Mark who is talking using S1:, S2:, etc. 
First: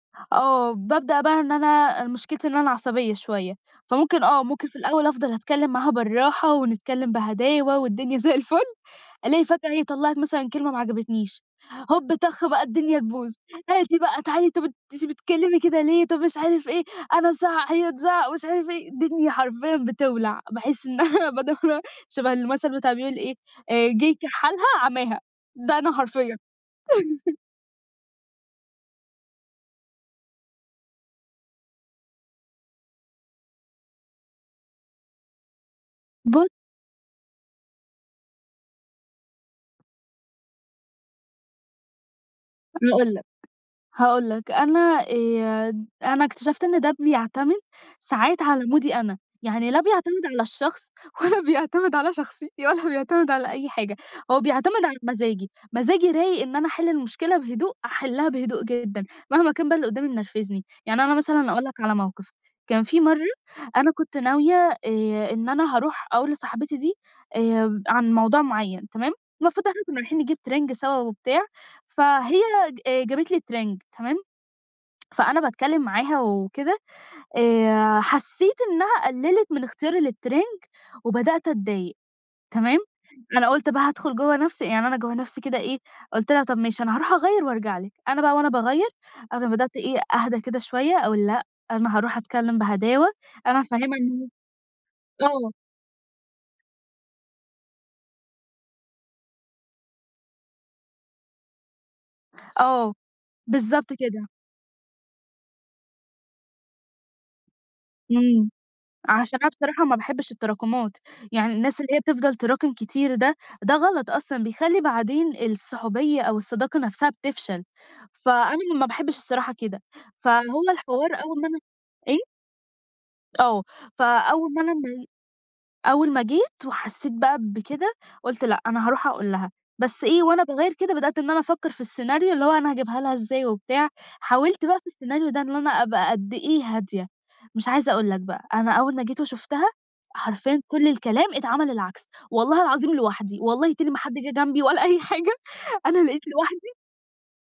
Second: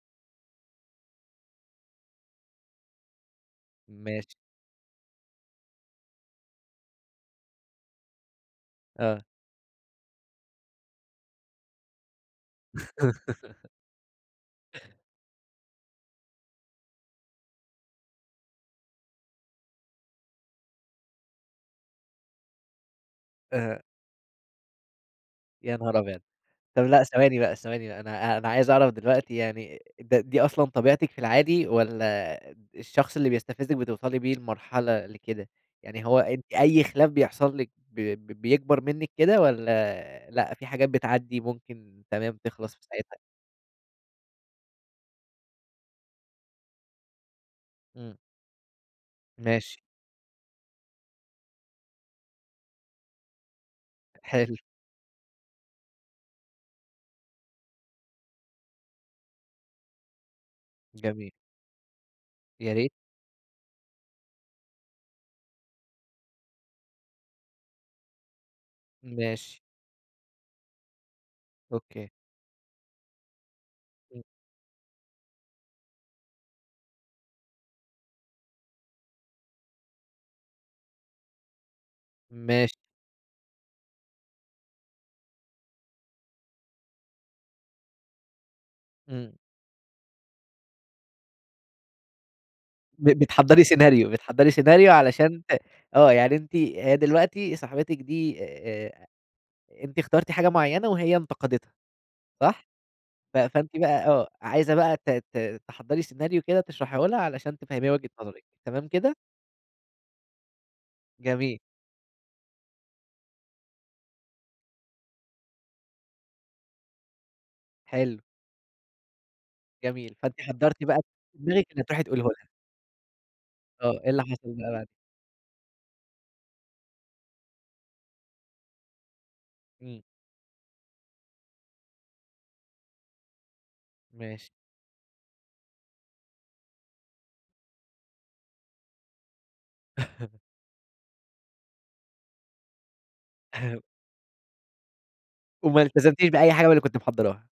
S1: آه بابدأ بقى إن أنا أنا مشكلتي إن أنا عصبية شوية، فممكن
S2: ماشي.
S1: آه ممكن في الأول أفضل أتكلّم معاها بالراحة ونتكلّم بهداوة والدنيا زي الفُل،
S2: آه.
S1: الاقي فجأة هي طلّعِت مثلًا كلمة ما عجبتنيش، هوب طخ بقى الدنيا تبوظ، عادي بقى تعالي أنتِ بت أنتِ بتتكلّمي كده ليه، طَب مش عارف إيه، أنا ازعّق هي تزعّق ومش عارف إيه، الدنيا حرفيًا بتولع، باحس إن أنا [unintelligible] شبه المثل بتاع اللي بيقول إيه،
S2: أها.
S1: آآ جه يكحَّلها عماها، ده
S2: يا
S1: أنا
S2: نهار ابيض!
S1: حرفيًا.
S2: طَب لأ ثواني بقى، ثواني بقي، أنا أنا عايز أعرف دلوقتي يعني ده دي أصلًا طبيعتِك في العادي، والّا الشخص اللي بيستفزِّك بتوصلي بيه لمرحلة لكده؟ يعني هو
S1: بُـص
S2: أنتِ أي خلاف بيحصل لِك ب بيكبر منِك كده، والّا لأ في حاجات بتعدّي ممكن تمام تخلص في
S1: [unintelligible]
S2: ساعتها؟
S1: لك، هاقول لك أنا آآ أنا اكتشفت إن ده بيعتمد
S2: إمم.
S1: ساعات على مودي أنا، يعني لا
S2: ماشي.
S1: بيعتمد على الشخص، ولا بيعتمد على شخصيتي ولا بيعتمد على أي حاجة هو
S2: حلو.
S1: بيعتمد على مزاجي، مزاجي رايق إن أنا أحل المشكلة بهدوء، أحلّها بهدوء جدًا، مهما كان بقى اللي قدّامي منرفزني، يعني أنا
S2: جميل.
S1: مثلًا أقول لك على موقف،
S2: يا
S1: كان
S2: ريت.
S1: في مَرّة أنا كنت ناوية آآ إن أنا هاروح أقول لصاحبتي دي، آآ عن موضوع معيّن تمام،
S2: ماشي.
S1: المفروض إحنا كنا رايحين نجيب ترنج سوا وبتاع،
S2: أوكي.
S1: فهي آآ جابت لي ترنج تمام،
S2: إمم.
S1: فأنا باتكلّم معاها وكده، آآ حسّيت إنها قلّلت من اختياري للترنج، وبدأت أتضايق
S2: ماشي.
S1: تمام، أنا قُلت بقى هادخل جوّه نفْسي يعني أنا جوّه نفْسي كده إيه، قُلت لها: "طيب ماشي أنا هاروح أغيّر وأرجع لِك" أنا بقى وأنا باغيّر،
S2: إمم.
S1: أنا بدأت إيه أهدا كده شوية، أقول لأ أنا هاروح أتكلّم بهداوة،
S2: ب
S1: أنا
S2: بتحضّري
S1: هافهّمها
S2: سيناريو
S1: إن
S2: بتحضّري سيناريو
S1: ه
S2: علشان
S1: آه.
S2: آه يعني أنتِ هي دلوقتي صاحبتِك دي آآ أنتِ إخترتِ حاجة معيّنة وهي انتقدتها، صح؟
S1: آه،
S2: ف فأنتِ
S1: بالضبط
S2: بقى آه،
S1: كده.
S2: عايزة بقى ت ت تحضّري سيناريو كده تشرحيه لها علشان تفهميها وجهة نظرِك،
S1: إمم،
S2: تمام كده؟
S1: عشان أنا بصراحة ما باحبش التراكمات، يعني
S2: جميل.
S1: الناس اللي هي بتفضل تراكم كتير ده ده غلط أصلًا بيخلّي بعدين الصحُوبية أو الصداقة نفْسها بتفشل،
S2: حلو.
S1: فأنا ما باحبش الصراحة كده،
S2: جميل، فأنتِ
S1: فهو
S2: حضّرتِ بقى
S1: الحوار
S2: في
S1: أول ما أنا
S2: دماغِك اللي تروحي تقوليه
S1: إيه؟
S2: لها.
S1: آه
S2: آه، إيه اللي
S1: فأول
S2: حصل
S1: ما
S2: بقى
S1: أنا
S2: بعد
S1: ما أول ما جيت، وحسّيت بقى بكده، قُلت لأ أنا هاروح أقول لها،
S2: إمم.
S1: بس إيه وأنا باغيّر كده بدأت إن أنا أفكر في السيناريو اللي هو أنا هاجيبها لها إزاي وبتاع،
S2: ماشي.
S1: حاولت بقى في السيناريو ده إن أنا أبقى قد إيه هادية، مش عايزة أقول لك بقى، أنا أول ما جيت وشفتها، حرفيًا كلّ الكلام اتعمل العكس، والله العظيم لوحدي، والله تاني ما حد جه جنبي ولا أي حاجة
S2: وما
S1: أنا لقيت
S2: التزمتيش بأي حاجة من
S1: لوحدي
S2: اللي كنتِ محضّراها.